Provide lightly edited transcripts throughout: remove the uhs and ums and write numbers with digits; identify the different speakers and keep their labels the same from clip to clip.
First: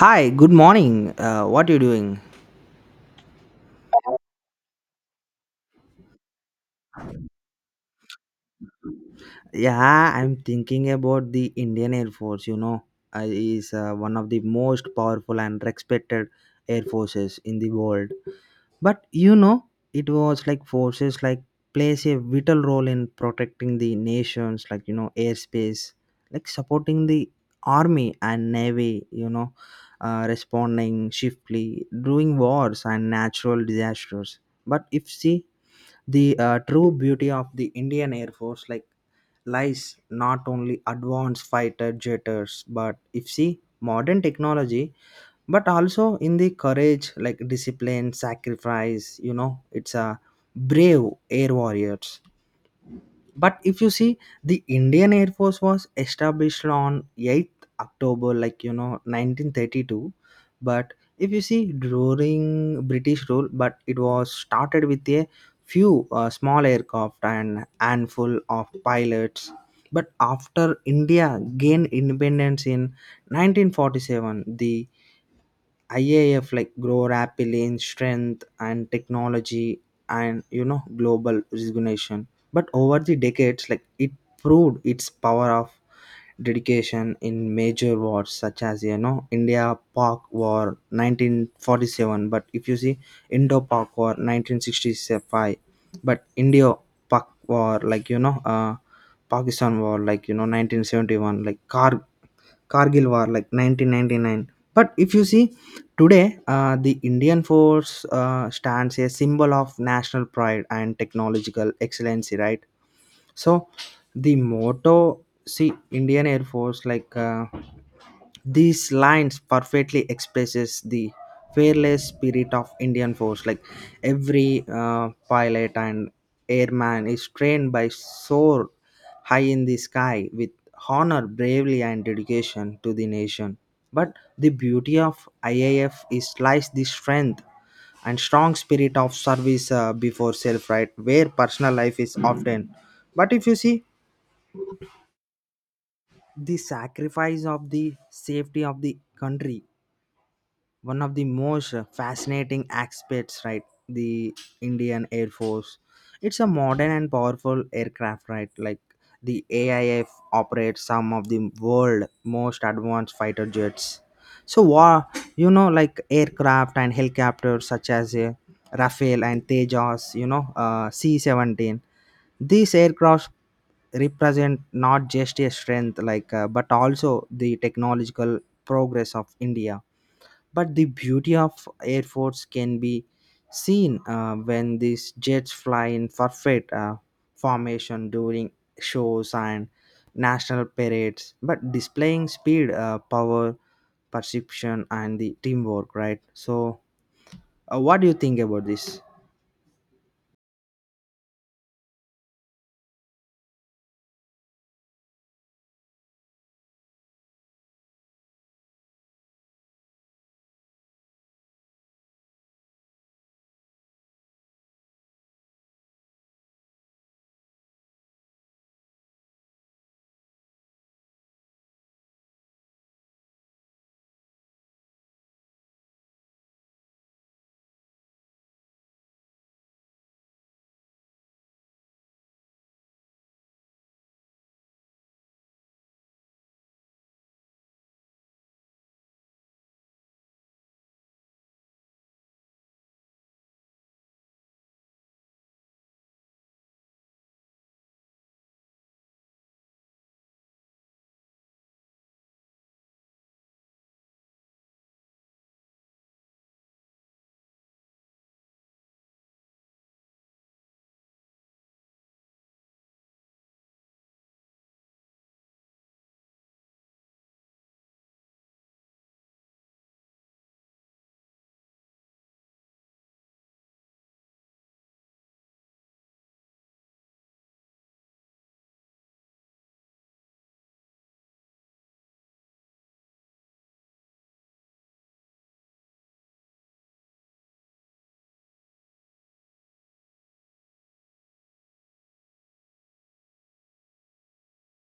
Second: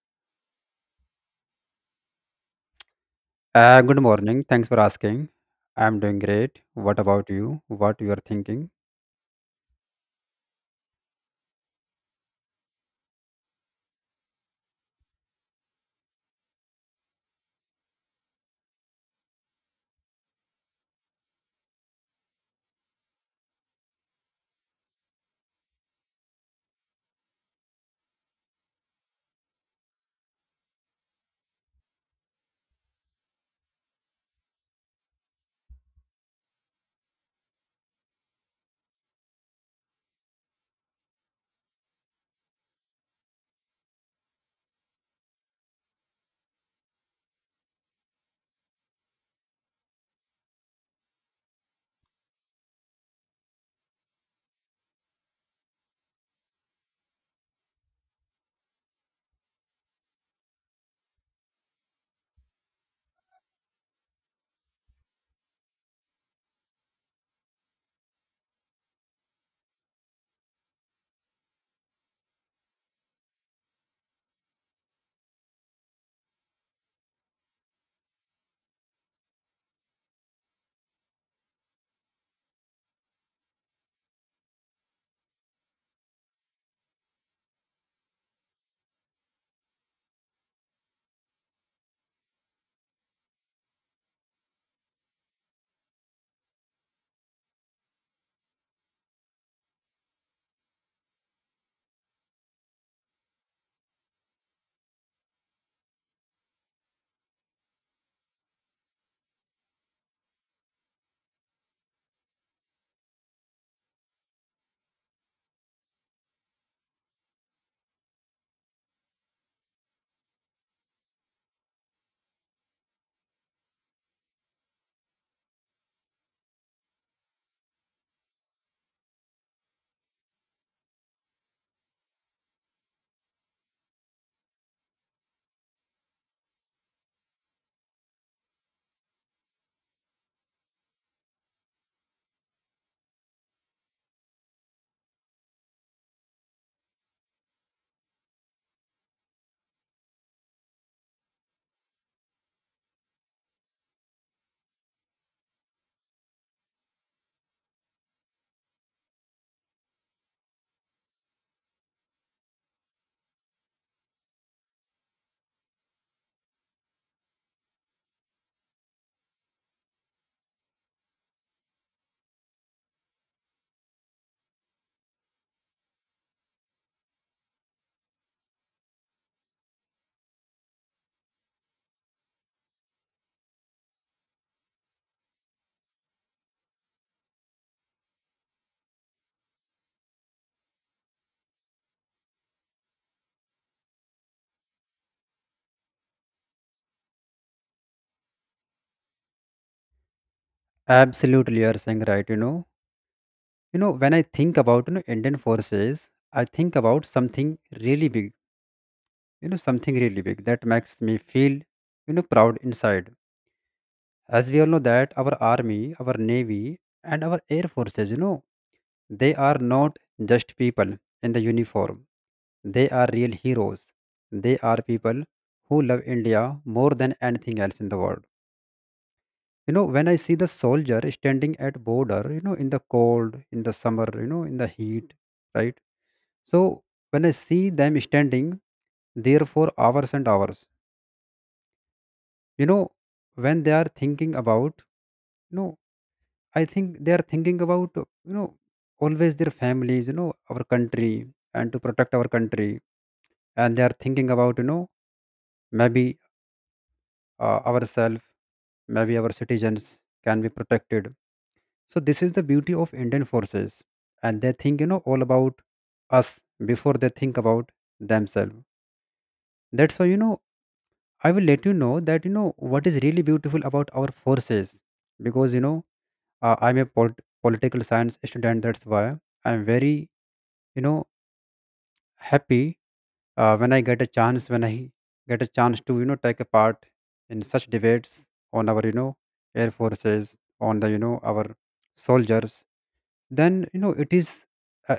Speaker 1: Hi, good morning. What you doing?
Speaker 2: Good morning. Thanks for asking. I'm doing great. What about you? What you are thinking?
Speaker 1: Yeah, I'm thinking about the Indian Air Force. You know, is One of the most powerful and respected air forces in the world. But you know, it was like forces like plays a vital role in protecting the nations, like you know, airspace, like supporting the army and navy. Responding swiftly during wars and natural disasters. But if see the true beauty of the indian air force like lies not only advanced fighter jeters but if see modern technology, but also in the courage, like discipline, sacrifice, you know, it's a brave air warriors. But if you see, the indian air force was established on 8th october, like you know, 1932. But if you see, during british rule, but it was started with a few small aircraft and handful of pilots. But after india gained independence in 1947, the IAF like grow rapidly in strength and technology and you know global recognition. But over the decades, like it proved its power of dedication in major wars, such as you know India Pak War 1947. But if you see, Indo Pak War 1965, but India Pak War, Pakistan War, like you know, 1971, like Kargil war, like 1999. But if you see today, the Indian force stands a symbol of national pride and technological excellency, right? So the motto, see Indian Air Force, these lines perfectly expresses the fearless spirit of Indian force. Like every pilot and airman is trained by soar high in the sky with honor, bravery and dedication to the nation. But the beauty of IAF is lies the strength and strong spirit of service before self, right? Where personal life is often. But if you see, the sacrifice of the safety of the country, one of the most fascinating aspects, right? The indian air force, it's a modern and powerful aircraft, right? Like the aif operates some of the world most advanced fighter jets, so war, you know, like aircraft and helicopters such as a rafale and tejas, you know, C-17. These aircrafts represent not just a strength, but also the technological progress of india. But the beauty of airports can be seen when these jets fly in perfect formation during shows and national parades, but displaying speed, power, perception and the teamwork, right? So what do you think about this?
Speaker 2: Absolutely, you are saying right. When I think about Indian forces, I think about something really big. Something really big that makes me feel proud inside. As we all know that our army, our navy, and our air forces, they are not just people in the uniform. They are real heroes. They are people who love India more than anything else in the world. When I see the soldier standing at border, in the cold, in the summer, in the heat, right? So when I see them standing there for hours and hours, you know, when they are thinking about, you know, I think they are thinking about always their families, our country and to protect our country, and they are thinking about maybe ourselves, maybe our citizens can be protected. So this is the beauty of Indian forces, and they think all about us before they think about themselves. That's why I will let you know that what is really beautiful about our forces, because I'm a political science student. That's why I'm very you know happy when I get a chance to take a part in such debates on our air forces, on the our soldiers. Then it is uh,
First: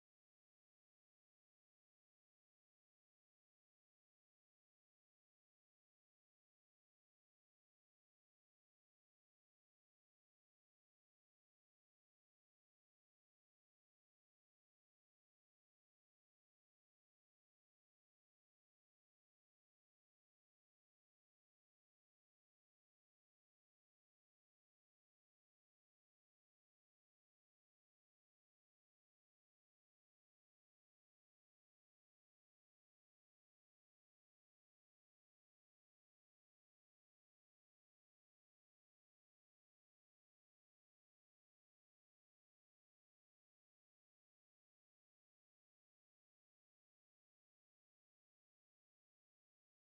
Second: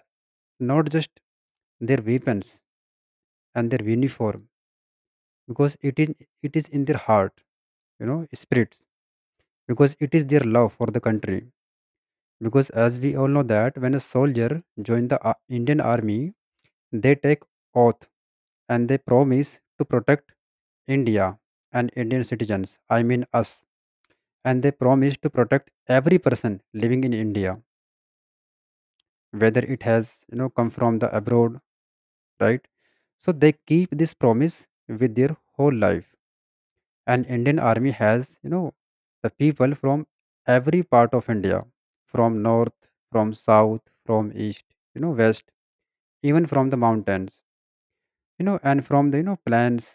Speaker 2: not just their weapons and their uniform, because it is in their heart, spirits, because it is their love for the country, because as we all know that when a soldier joined the Indian army, they take oath and they promise to protect India and Indian citizens, I mean us, and they promise to protect every person living in India, whether it has come from the abroad, right? So they keep this promise with their whole life. And Indian army has the people from every part of India, from north, from south, from east, west, even from the mountains. And from the plants,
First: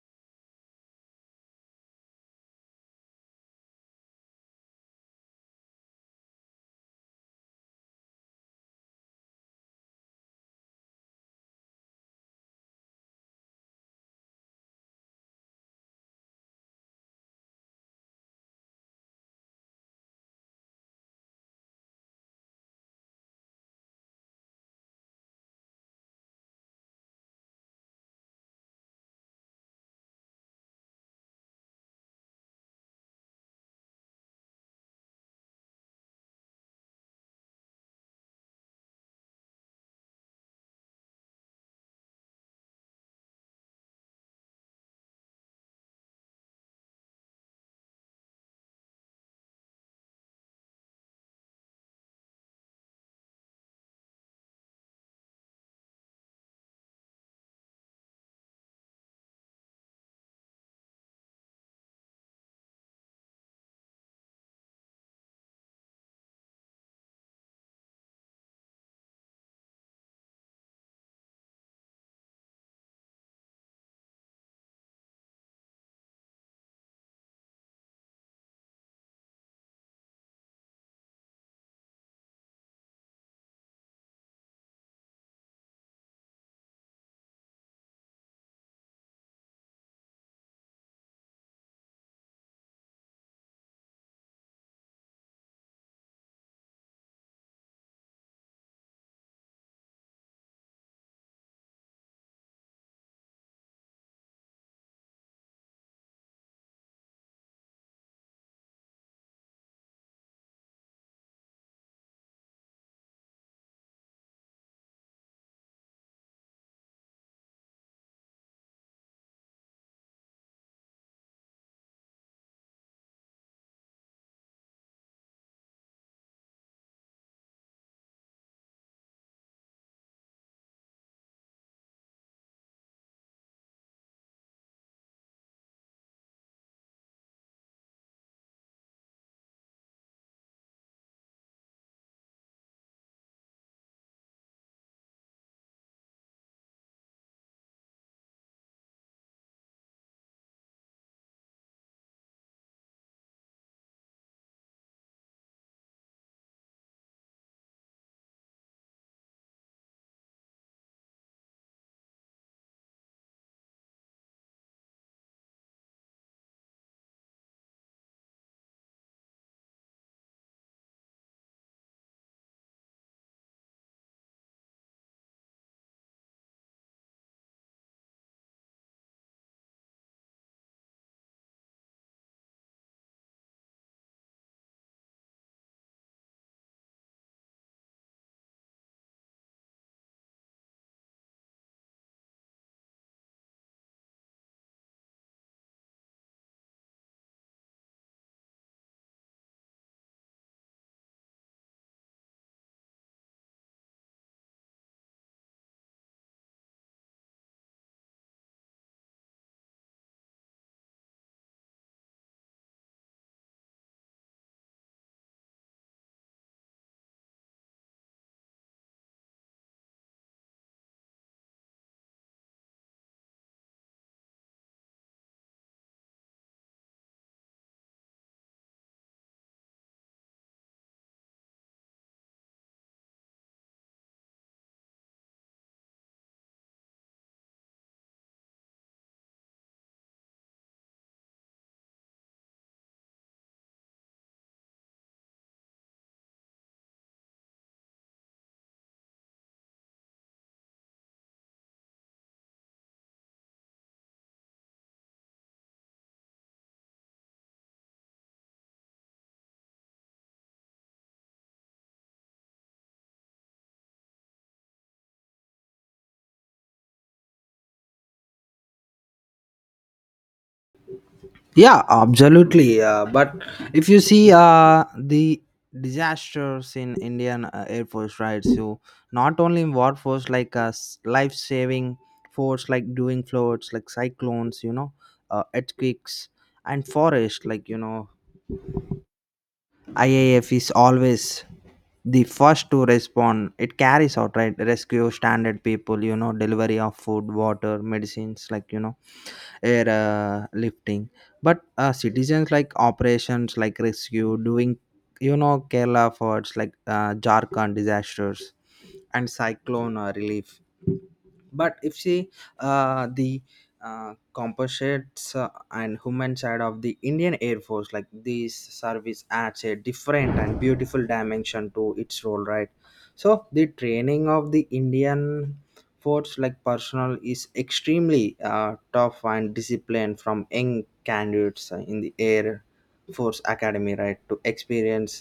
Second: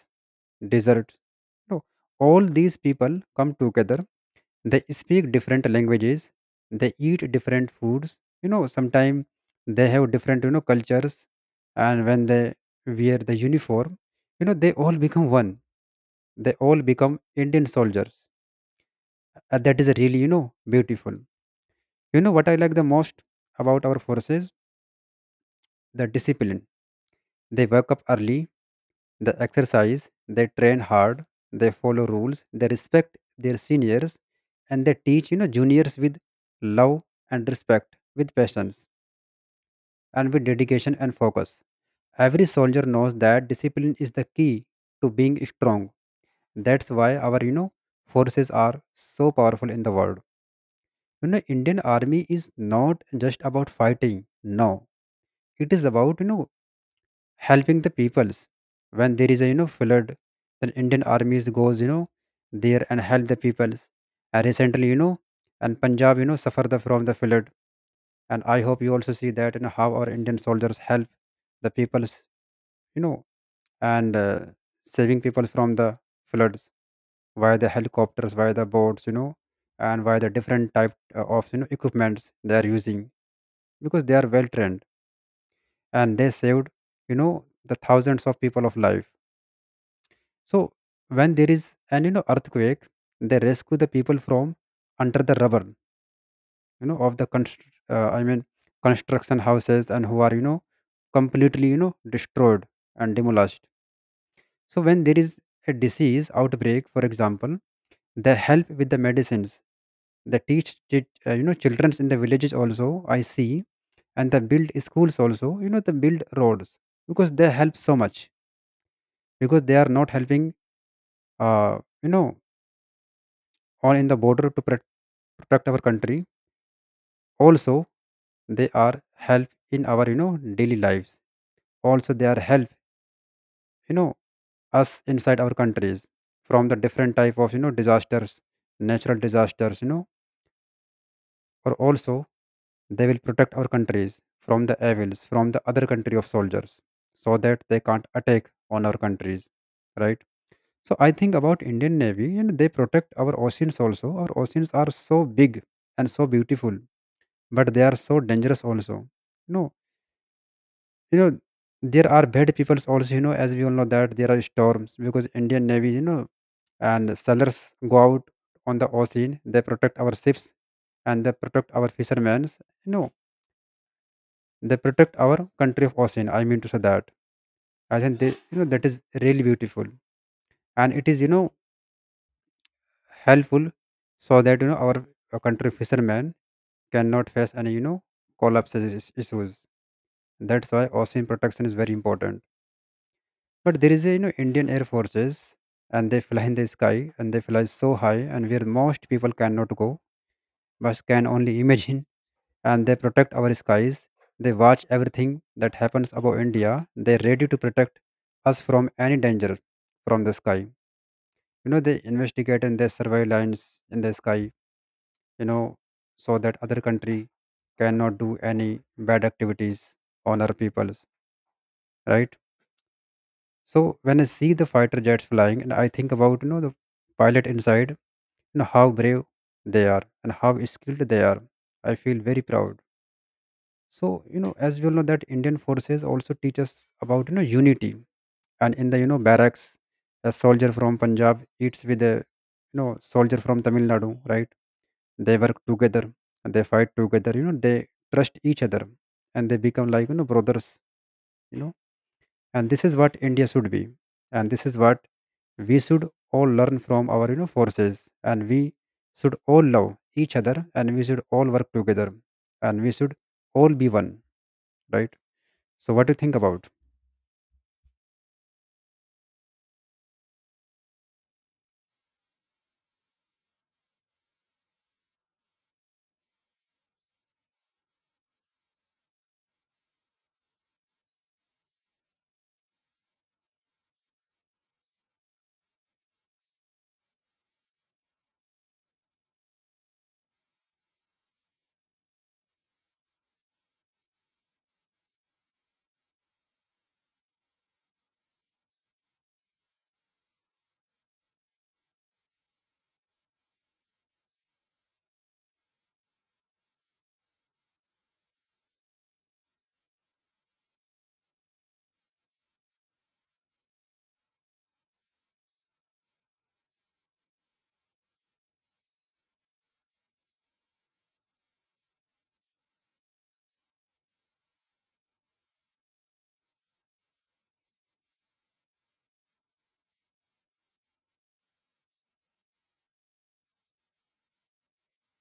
Speaker 2: deserts, all these people come together. They speak different languages, they eat different foods, sometimes they have different cultures. And when they wear the uniform, they all become one. They all become Indian soldiers, and that is really beautiful. What I like the most about our forces: the discipline. They wake up early. They exercise, they train hard, they follow rules, they respect their seniors, and they teach juniors with love and respect, with patience and with dedication and focus. Every soldier knows that discipline is the key to being strong. That's why our forces are so powerful in the world. Indian army is not just about fighting. No, it is about helping the peoples. When there is a flood, then Indian armies goes there and help the peoples. And recently, and Punjab suffer the, from the flood, and I hope you also see that how our Indian soldiers help the peoples, you know and saving people from the floods via the helicopters, via the boats, and via the different type of equipments they are using, because they are well trained, and they saved, you know the thousands of people of life. So when there is an earthquake, they rescue the people from under the rubble, of the I mean construction houses and who are completely destroyed and demolished. So when there is a disease outbreak, for example, they help with the medicines. They teach childrens in the villages also. I see, and they build schools also. They build roads, because they help so much, because they are not helping. You know on in the border to protect our country. Also, they are help in our daily lives. Also, they are help you know us inside our countries from the different type of disasters, natural disasters. Or also, they will protect our countries from the evils from the other country of soldiers, so that they can't attack on our countries, right? So I think about Indian Navy, and they protect our oceans also. Our oceans are so big and so beautiful, but they are so dangerous also. you know you know there are bad peoples also. As we all know that there are storms, because Indian navy, and sailors, go out on the ocean. They protect our ships, and they protect our fishermen. They protect our country of ocean, I mean to say that I think they, that is really beautiful. And it is, helpful, so that our country fishermen cannot face any collapses issues. That's why ocean protection is very important. But there is a Indian Air Forces, and they fly in the sky, and they fly so high and where most people cannot go but can only imagine, and they protect our skies. They watch everything that happens above India. They're ready to protect us from any danger from the sky. They investigate and they survey lines in the sky, you know, so that other country cannot do any bad activities on our peoples, right? So when I see the fighter jets flying, and I think about the pilot inside, how brave they are and how skilled they are. I feel very proud. So, as we all know, that Indian forces also teach us about unity. And in the barracks, a soldier from Punjab eats with a soldier from Tamil Nadu, right? They work together, and they fight together. They trust each other, and they become like brothers. You know and this is what India should be, and this is what we should all learn from our forces. And we should all love each other, and we should all work together, and we should all be one, right? So what do you think about?
Speaker 1: Yeah, absolutely. But if you see the disasters in Indian Air Force, right? So not only in war force, life saving force, like doing floods, like cyclones, you know, earthquakes and forest, like you know, IAF is always the first to respond. It carries out right rescue standard people, you know, delivery of food, water, medicines, like you know air lifting, but citizens like operations like rescue doing, you know, kerala efforts like jharkhand disasters and cyclone relief. But if see the composites and human side of the indian air force, like this service adds a different and beautiful dimension to its role, right? So the training of the indian force like personnel is extremely tough and disciplined, from young candidates in the air force academy, right, to experience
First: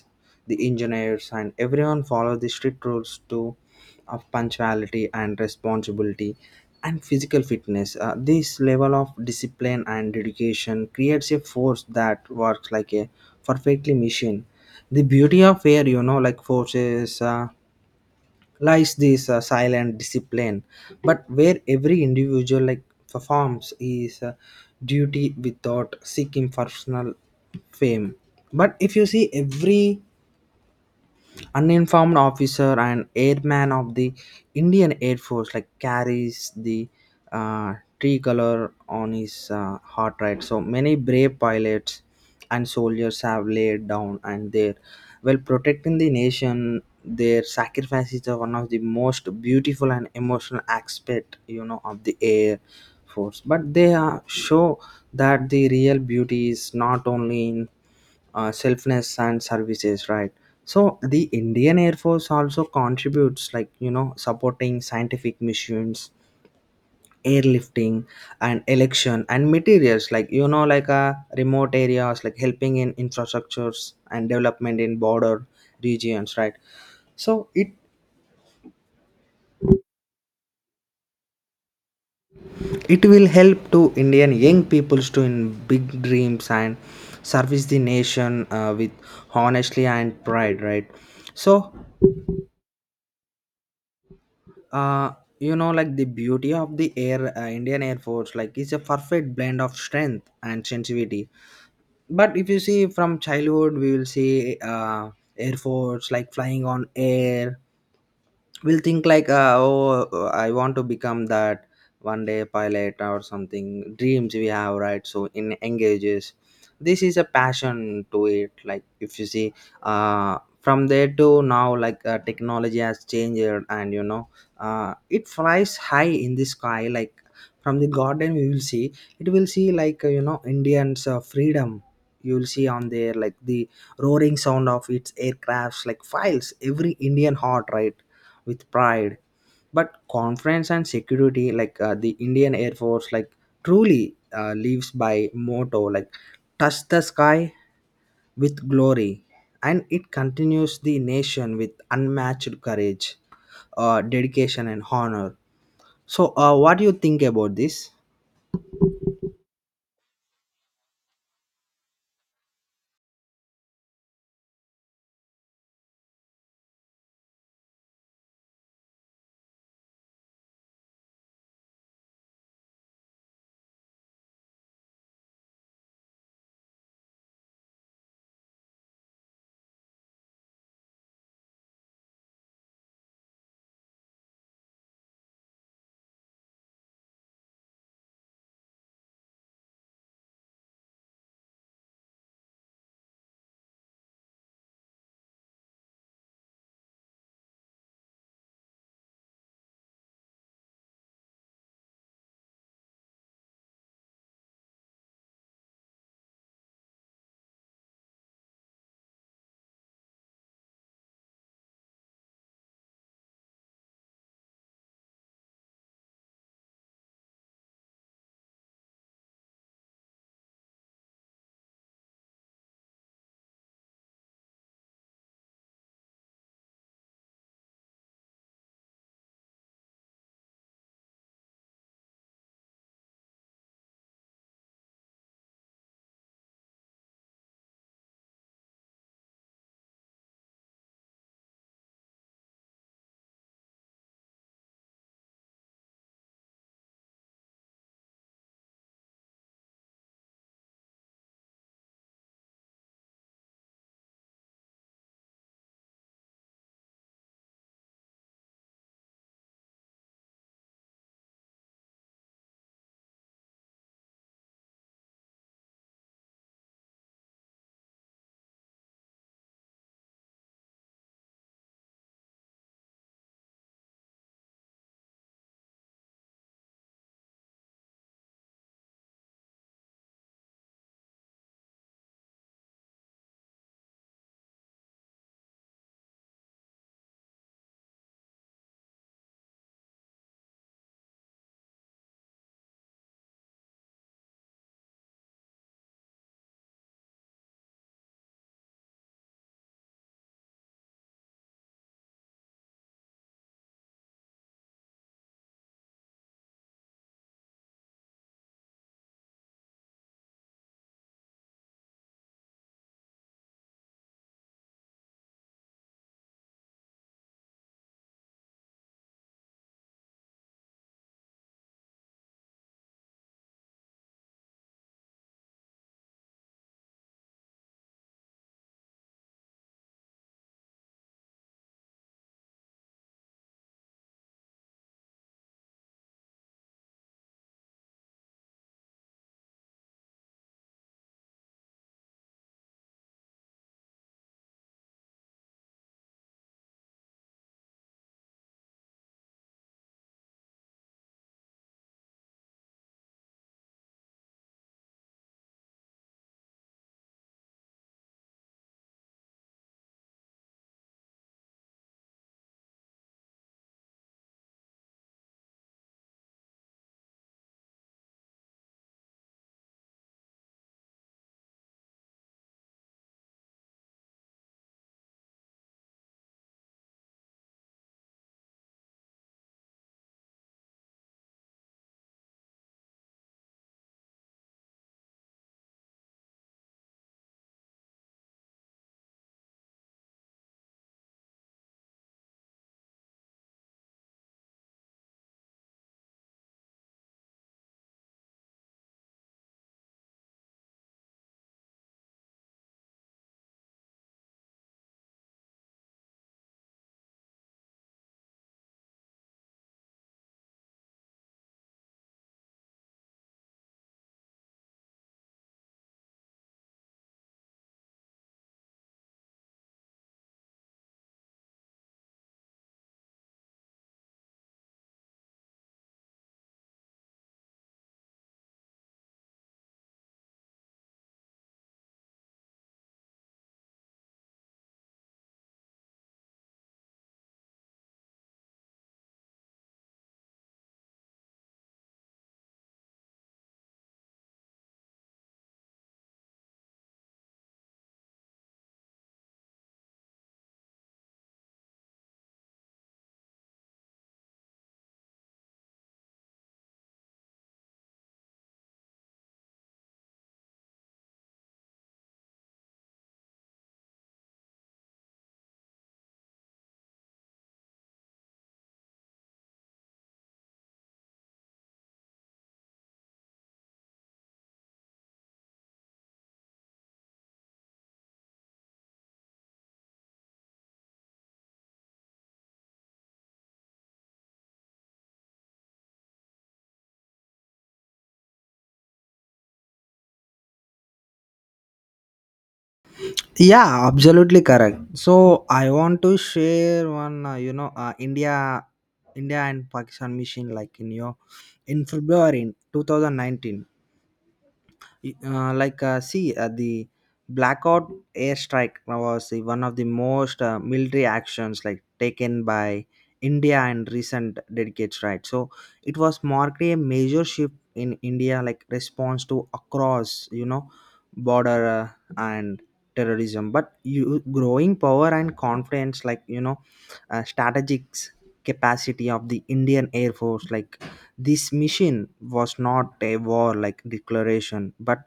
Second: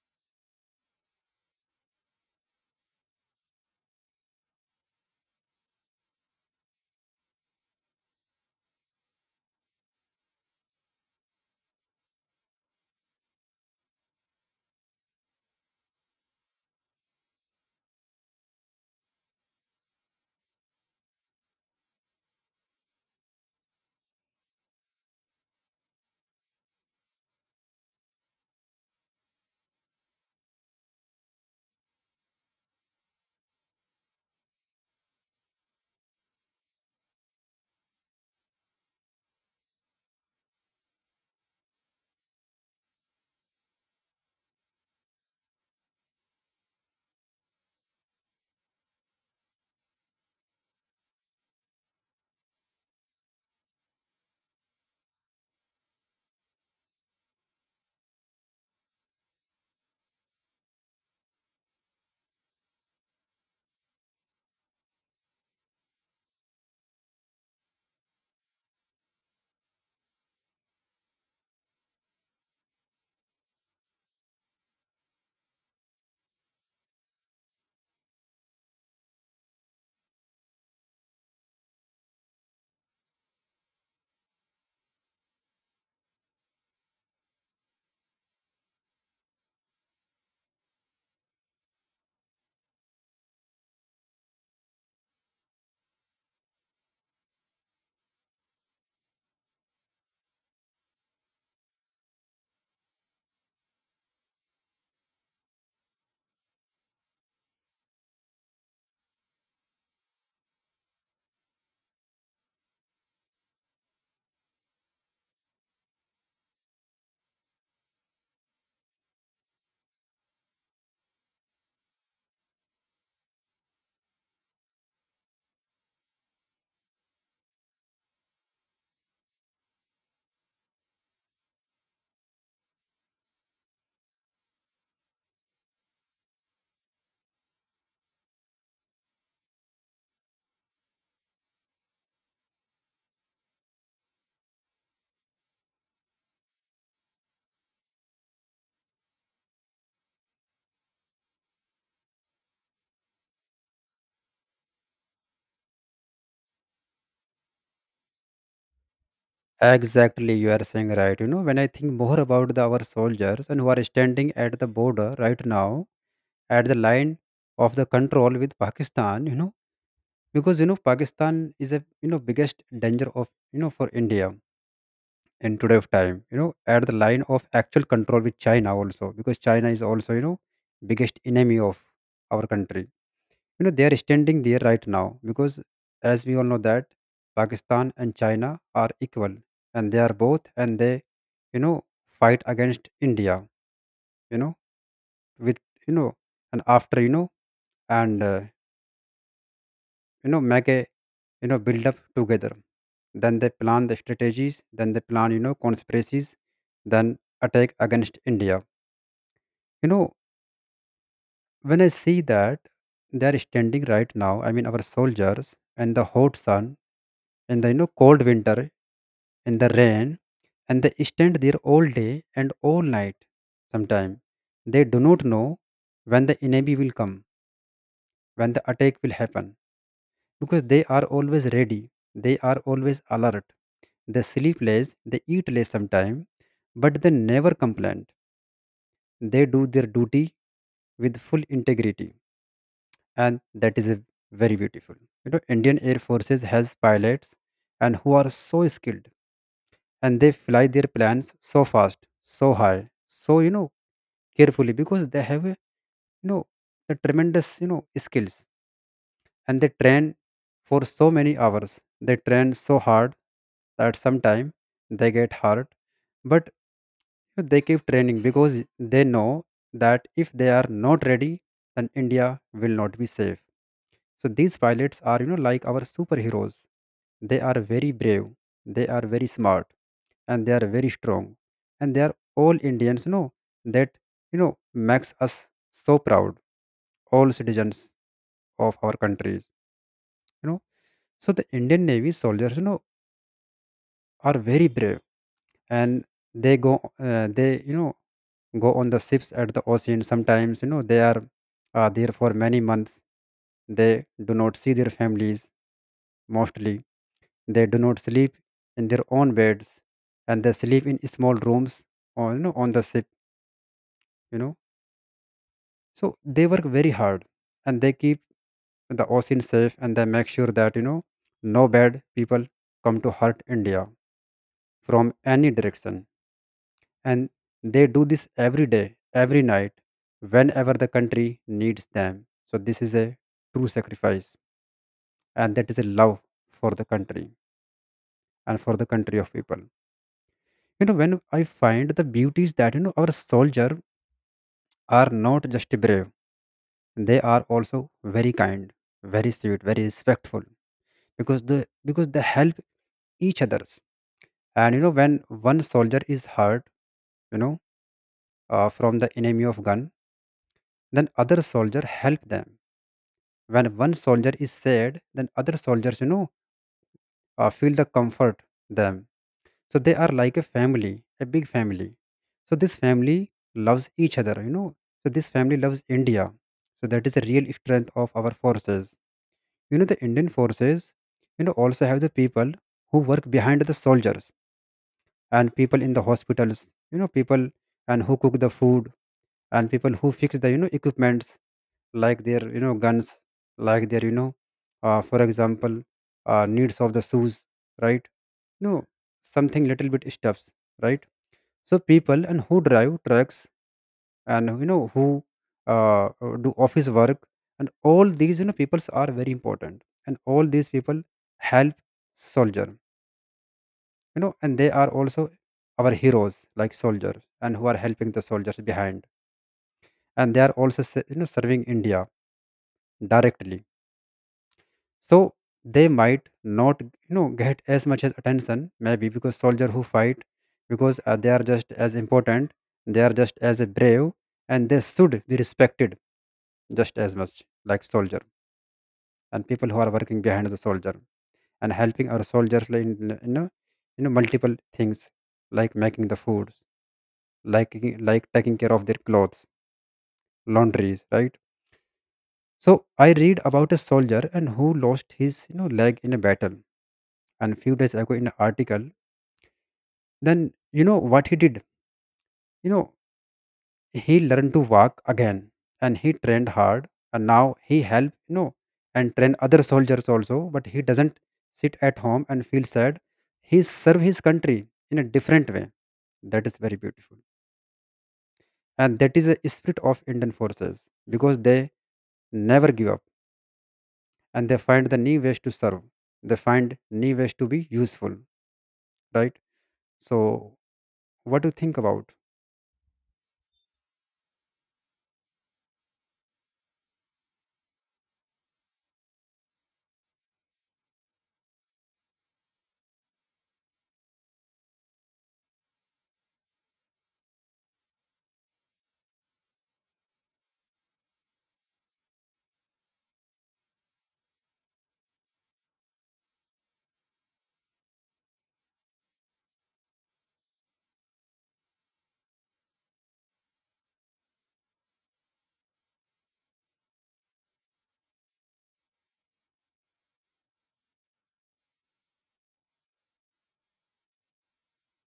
Speaker 1: the engineers, and everyone follow the strict rules to of punctuality and responsibility and physical fitness. This level of discipline and dedication creates a force that works like a perfectly machine. The beauty of air, you know, like forces, lies this silent discipline, but where every individual like performs his duty without seeking personal fame. But if you see, every uninformed officer and airman of the Indian Air Force like carries the uh, tricolor on his heart, right? So many brave pilots and soldiers have laid down and their while protecting the nation, their sacrifices are one of the most beautiful and emotional aspect, you know, of the air force. But they are show that the real beauty is not only in selfness and services, right? So the indian air force also contributes, like you know, supporting scientific missions, airlifting and election and materials, like you know, like remote areas, like helping in infrastructures and development in border regions, right? So it will help to indian young peoples to in big dreams and service the nation with honestly and pride, right? So uh you know, like the beauty of the air, indian air force like is a perfect blend of strength and sensitivity. But if you see, from childhood we will see air force like flying on air, we'll think like I want to become that one day pilot or something, dreams we have, right? So in engages, this is a passion to it. Like if you see from there to now, like technology has changed and you know it flies high in the sky, like from the garden we will see, it will see like you know indians freedom. You will see on there like the roaring sound of its aircrafts like files every indian heart, right, with pride but confidence and security. Like the indian air force like truly lives by motto like touch the sky with glory, and it continues the nation with unmatched courage, dedication, and honor. So, what do you think about this?
Speaker 2: Exactly, you are saying right. When I think more about the our soldiers and who are standing at the border right now at the line of the control with Pakistan, because Pakistan is a biggest danger of for India in today of time, at the line of actual control with China also, because China is also biggest enemy of our country. They are standing there right now, because as we all know that Pakistan and China are equal, and they are both, and they you know fight against India, you know with, you know and after, and make a, build up together. Then they plan the strategies, then they plan conspiracies, then attack against India. You know, when I see that they are standing right now, I mean, our soldiers and the hot sun and the cold winter and the rain, and they stand there all day and all night sometime. They do not know when the enemy will come, when the attack will happen, because they are always ready, they are always alert. They sleep less, they eat less sometime, but they never complain. They do their duty with full integrity, and that is a very beautiful. Indian air forces has pilots and who are so skilled, and they fly their planes so fast, so high, so carefully, because they have a, know a tremendous, skills. And they train for so many hours, they train so hard that sometime they get hurt, but they keep training because they know that if they are not ready, then India will not be safe. So these pilots are, like our superheroes. They are very brave, they are very smart, and they are very strong. And they are all Indians, that, makes us so proud, all citizens of our countries, you know. So the Indian Navy soldiers, are very brave, and they go on the ships at the ocean. Sometimes, they are there for many months. They do not see their families, mostly. They do not sleep in their own beds, and they sleep in small rooms on the ship. You know, so they work very hard, and they keep the ocean safe, and they make sure that no bad people come to hurt India from any direction. And they do this every day, every night, whenever the country needs them. So this is a true sacrifice, and that is a love for the country and for the country of people. When I find the beauty is that, our soldier are not just brave, they are also very kind, very sweet, very respectful because the because they help each others. And when one soldier is hurt, you know from the enemy of gun, then other soldier help them. When one soldier is sad, then other soldiers, feel the comfort them. So they are like a family, a big family. So this family loves each other, so this family loves India. So that is the real strength of our forces. The Indian forces, also have the people who work behind the soldiers, and people in the hospitals, people and who cook the food, and people who fix the, equipments, like their, guns, like their, for example, needs of the shoes, right? No, something little bit stuffs, right? So people and who drive trucks, and you know who do office work. And all these, peoples are very important, and all these people help soldier. And they are also our heroes, like soldiers and who are helping the soldiers behind, and they are also serving India directly. So they might not, get as much as attention, maybe because soldier who fight, because they are just as important, they are just as brave, and they should be respected just as much like soldier. And people who are working behind the soldier and helping our soldiers like in, you know, multiple things, like making the foods, like taking care of their clothes, laundries, right? So I read about a soldier and who lost his, leg in a battle. And few days ago in an article, then what he did? You know, he learned to walk again, and he trained hard, and now he helped, and train other soldiers also, but he doesn't sit at home and feel sad. He serve his country in a different way. That is very beautiful. And that is a spirit of Indian forces because they never give up, and they find the new ways to serve. They find new ways to be useful, right? So, what do you think about?
Speaker 1: Yeah, absolutely correct. So I want to share one, India and Pakistan mission, like in your in February in 2019. Like see The blackout airstrike was the one of the most military actions like taken by india in recent decades, right? So it was marked a major shift in india like response to across you know border and terrorism, but you growing power and confidence, like you know, strategic capacity of the indian air force. Like this mission was not a war like declaration but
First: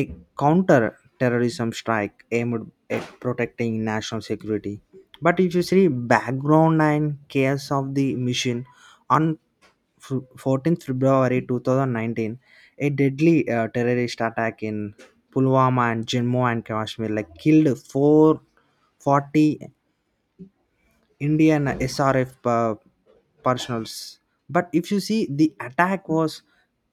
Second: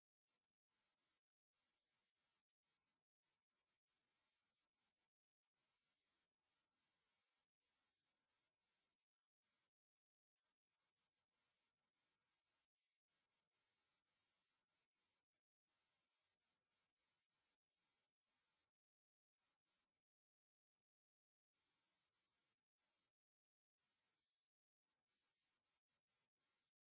Speaker 1: a counter terrorism strike aimed at protecting national security. But if you see background and chaos of the mission, on 14th February 2019, a deadly terrorist attack in Pulwama and Jammu and Kashmir like killed 440 Indian SRF personals. But if you see, the attack was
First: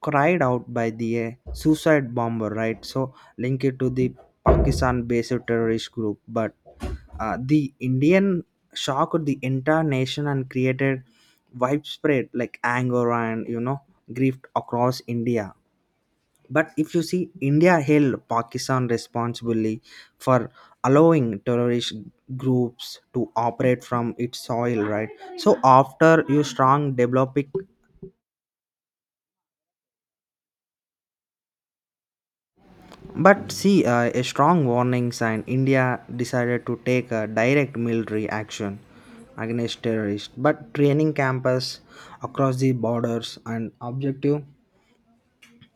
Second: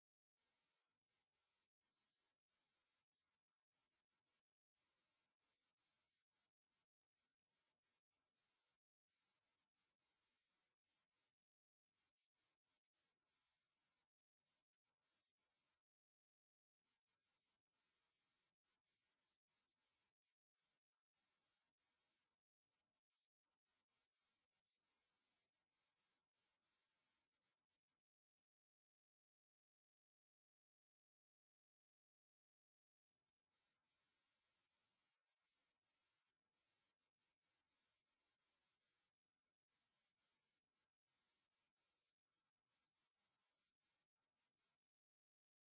Speaker 1: cried out by the suicide bomber, right? So link it to the Pakistan-based terrorist group. But the Indian shocked the entire nation and created widespread like anger and you know grief across India. But if you see, India held Pakistan responsibly for allowing terrorist groups to operate from its soil, right? So after you strong developing, but see a strong warning sign, India decided to take a direct military action against terrorists, but training campus across the borders and objective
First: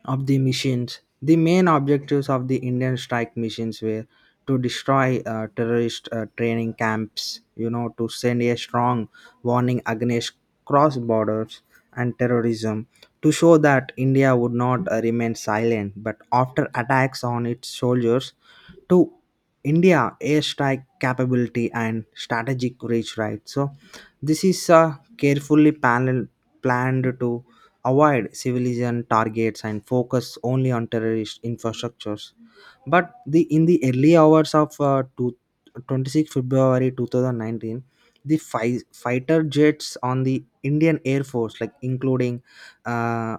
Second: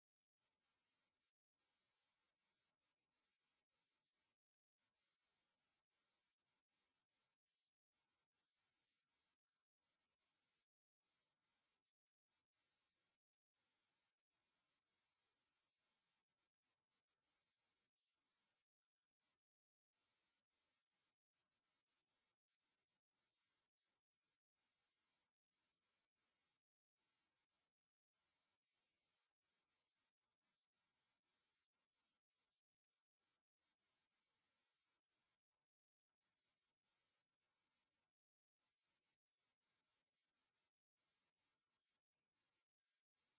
Speaker 1: of the missions. The main objectives of the Indian strike missions were to destroy terrorist training camps, you know, to send a strong warning against cross borders and terrorism, to show that India would not remain silent. But after attacks on its soldiers, to India airstrike capability and strategic reach, right? So this is carefully planned to avoid civilian targets and focus only on terrorist infrastructures. But the in the early hours of 26th February 2019, the fighter jets on the Indian Air Force, like including uh,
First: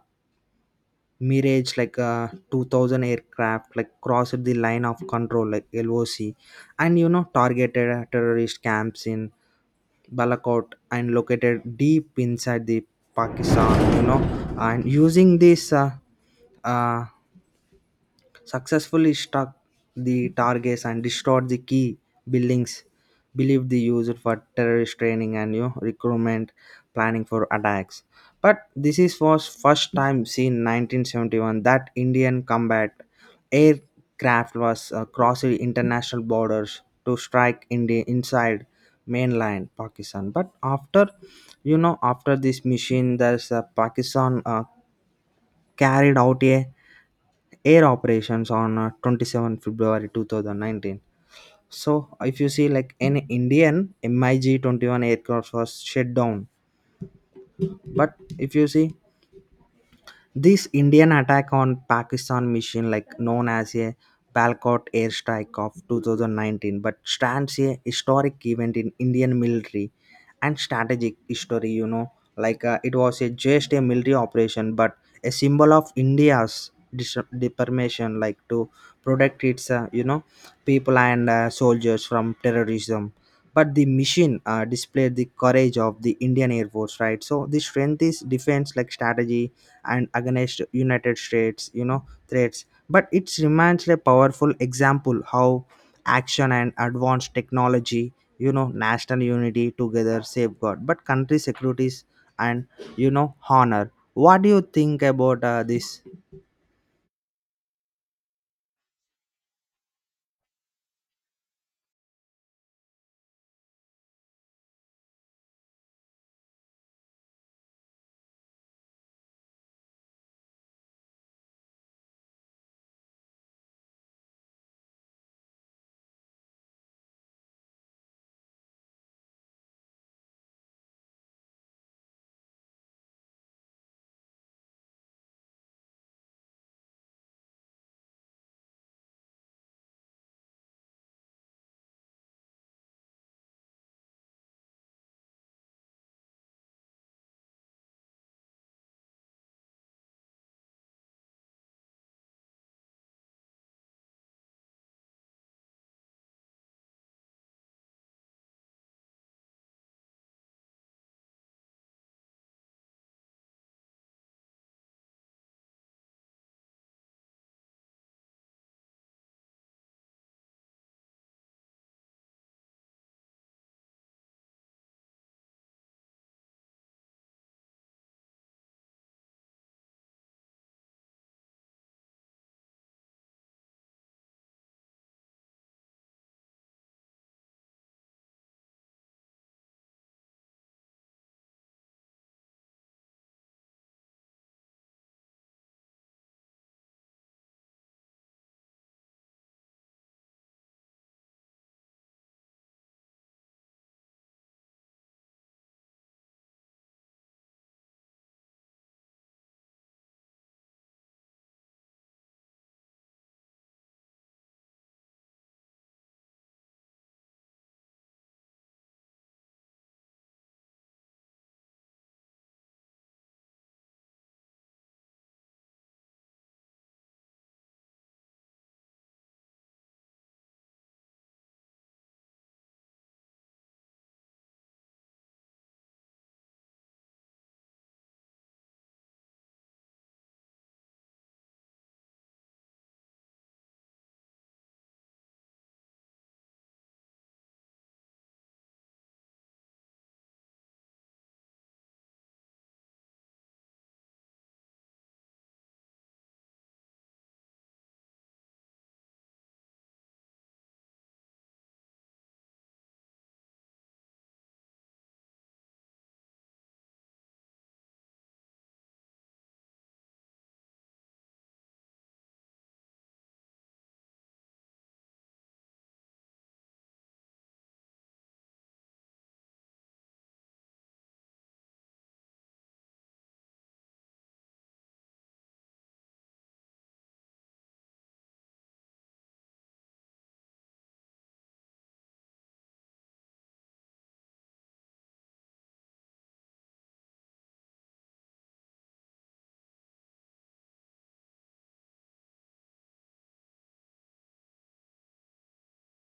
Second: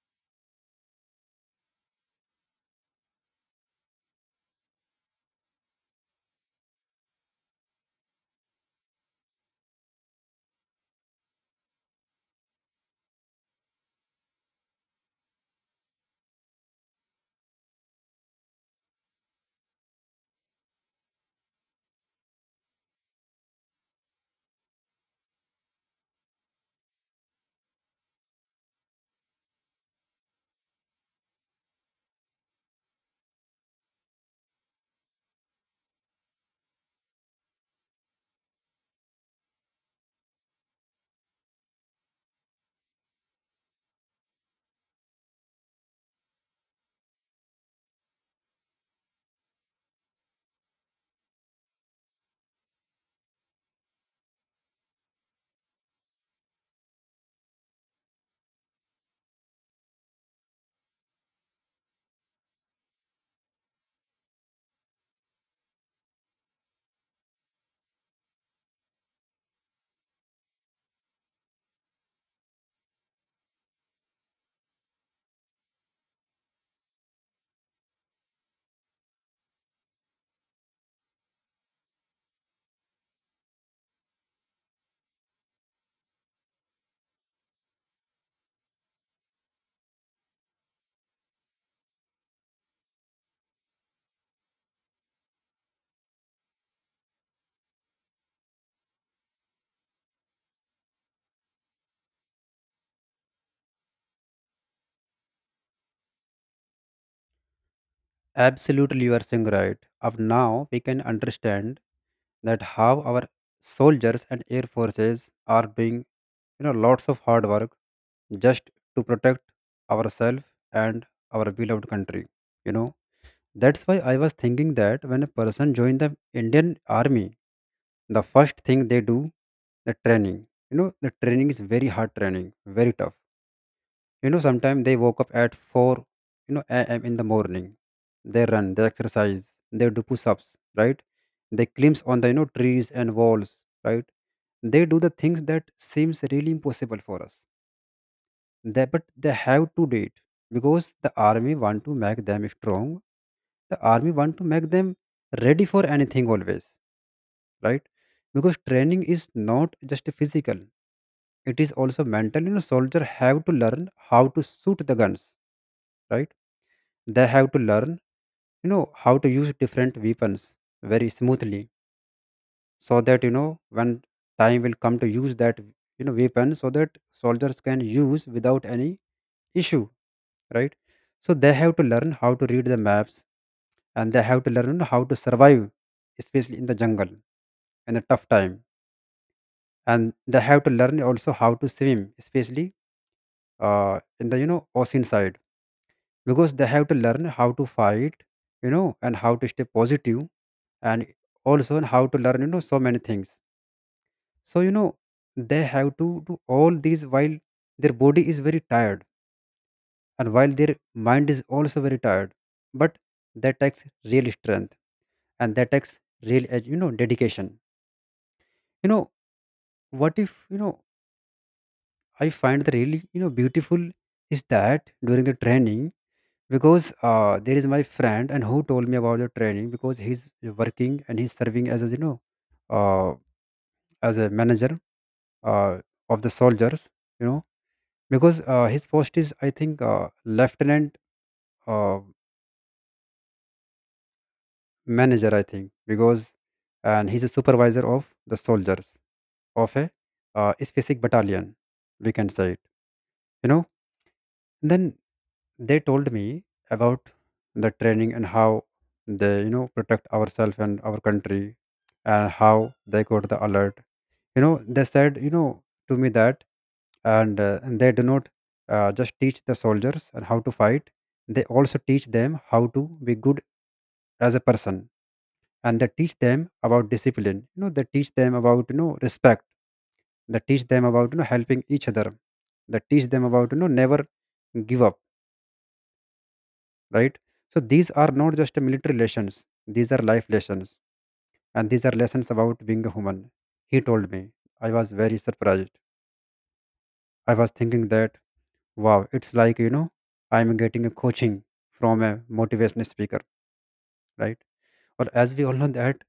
Speaker 1: Mirage like 2000 aircraft, like crossed the line of control like LOC, and you know targeted terrorist camps in Balakot and located deep inside the Pakistan, you know, and using this uh, successfully struck the targets and destroyed the key buildings believed they used for terrorist training and you know recruitment planning for attacks. But this is was first time since 1971 that Indian combat aircraft was crossing international borders to strike India inside mainland Pakistan. But after, you know, after this mission, there's Pakistan carried out a air operations on 27 February 2019. So, if you see, like an Indian MiG 21 aircraft was shut down. But if you see, this Indian attack on Pakistan mission, like known as a Balcott airstrike of 2019, but stands a historic event in Indian military and strategic history. You know, like it was a just a military operation, but a symbol of India's determination, like to protect its you know people and soldiers from terrorism. But the mission displayed the courage of the Indian Air Force, right? So the strength is defense, like strategy and against united states you know threats, but it remains a powerful example how action and advanced technology you know national unity together safeguard but country securities and you know honor. What do you think about this?
Speaker 2: Absolutely, you are saying right. Up now, we can understand that how our soldiers and air forces are doing, lots of hard work, just to protect ourselves and our beloved country. You know, that's why I was thinking that when a person joins the Indian army, the first thing they do, the training. The training is very hard training, very tough. Sometimes they woke up at 4, am in the morning. They run, they exercise, they do push-ups, right? They climb on the, trees and walls, right? They do the things that seems really impossible for us. They, but they have to do it, because the army want to make them strong, the army want to make them ready for anything always, right? Because training is not just physical, it is also mental. Soldier have to learn how to shoot the guns, right? They have to learn, how to use different weapons very smoothly, so that, when time will come to use that, weapon, so that soldiers can use without any issue, right? So they have to learn how to read the maps, and they have to learn how to survive, especially in the jungle in a tough time. And they have to learn also how to swim, especially in the, ocean side, because they have to learn how to fight, and how to stay positive, and also how to learn, so many things. So, they have to do all these while their body is very tired, and while their mind is also very tired. But that takes real strength, and that takes real dedication. you know what if you know I find the really, beautiful is that during the training, because there is my friend and who told me about the training, because he's working and he's serving as a, uh, as a manager, uh, of the soldiers, you know because his post is I think, lieutenant, uh, manager I think, because, and he's a supervisor of the soldiers of a, specific battalion, we can say it, you know Then they told me about the training and how they, protect ourselves and our country, and how they got the alert. They said, to me that, and they do not, just teach the soldiers and how to fight, they also teach them how to be good as a person. And they teach them about discipline. They teach them about, respect. They teach them about, helping each other. They teach them about, never give up, right? So these are not just military lessons, these are life lessons, and these are lessons about being a human. He told me, I was very surprised. I was thinking that, wow, it's like, I'm getting a coaching from a motivational speaker, right? Or as we all know that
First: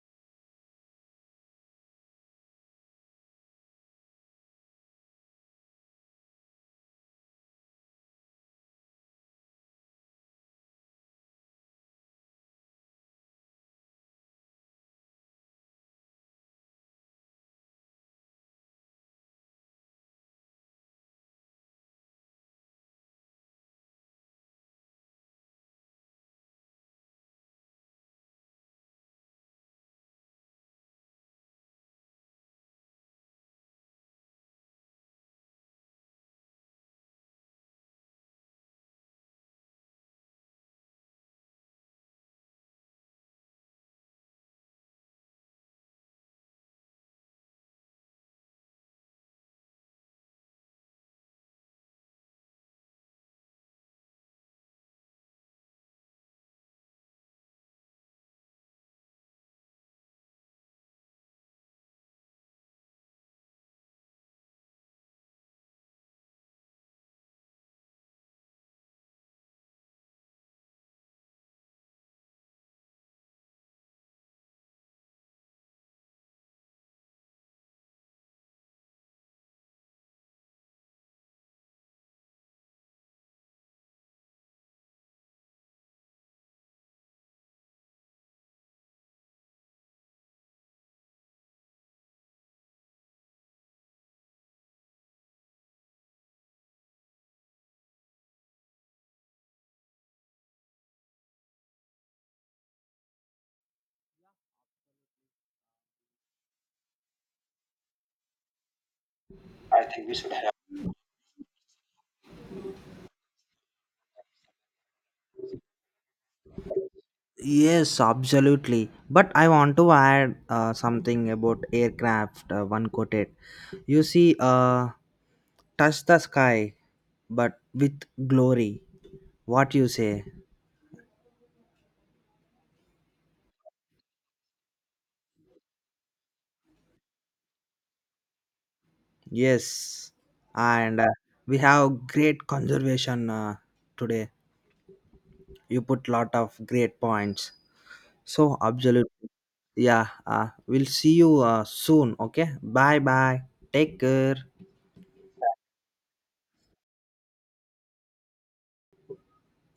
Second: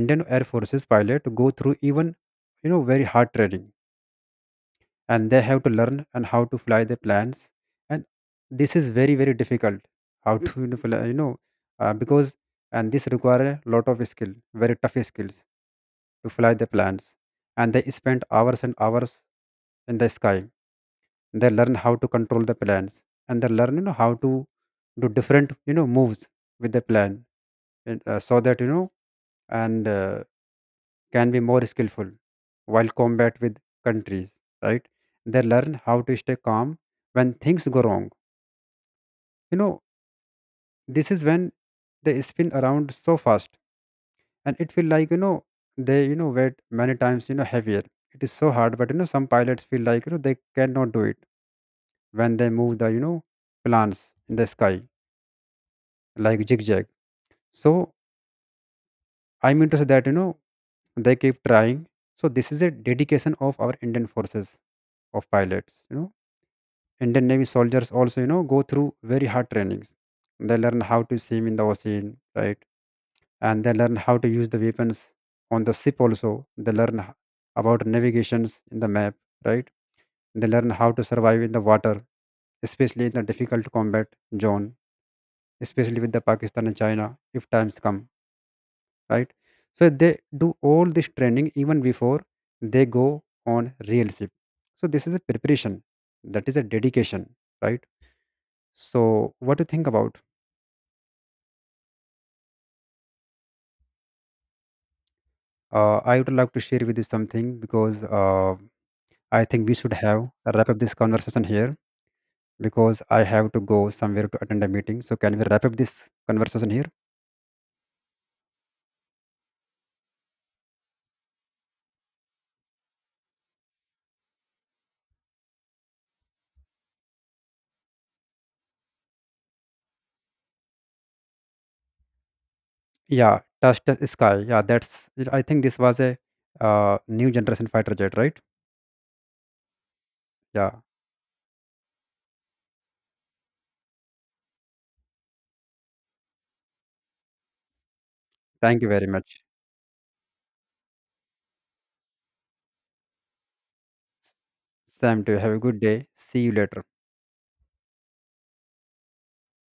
Speaker 2: Indian air forces pilot go through even, very hard training. And they have to learn and how to fly the planes, and this is very very difficult. How to, fly, because, and this require a lot of skill, very tough skills to fly the planes. And they spend hours and hours in the sky. They learn how to control the planes, and they learn, how to do different, moves with the plane, and, so that and can be more skillful while combat with countries, right? They learn how to stay calm when things go wrong. You know, this is when they spin around so fast, and it feel like, they, weight many times, heavier. It is so hard, but some pilots feel like, they cannot do it when they move the, plants in the sky, like zigzag. So I'm interested that, they keep trying. So this is a dedication of our Indian forces of pilots, Indian Navy soldiers also, go through very hard trainings. They learn how to swim in the ocean, right? And they learn how to use the weapons on the ship also. They learn about navigations in the map, right? They learn how to survive in the water, especially in the difficult combat zone, especially with the Pakistan and China if times come, right? So they do all this training even before they go on real ship. So this is a preparation, that is a dedication, right? So, what do you think about? I would like to share with you something, because I think we should have wrap up this conversation here, because I have to go somewhere to attend a meeting. So, can we wrap up this conversation here?
Speaker 1: Yes, absolutely. But I want to add something about aircraft. One quoted, you see, touch the sky, but with glory. What you say?
Speaker 2: Yeah, touch the sky. Yeah, that's it. I think this was a, new generation fighter jet, right?
Speaker 1: Yes,
Speaker 2: Yeah.
Speaker 1: and we have great conservation today. You put lot of great points. So
Speaker 2: Thank you very
Speaker 1: absolutely,
Speaker 2: much,
Speaker 1: yeah. We'll see you soon. Okay, bye bye. Take care.
Speaker 2: Sam. To you. Have a good day. See you later.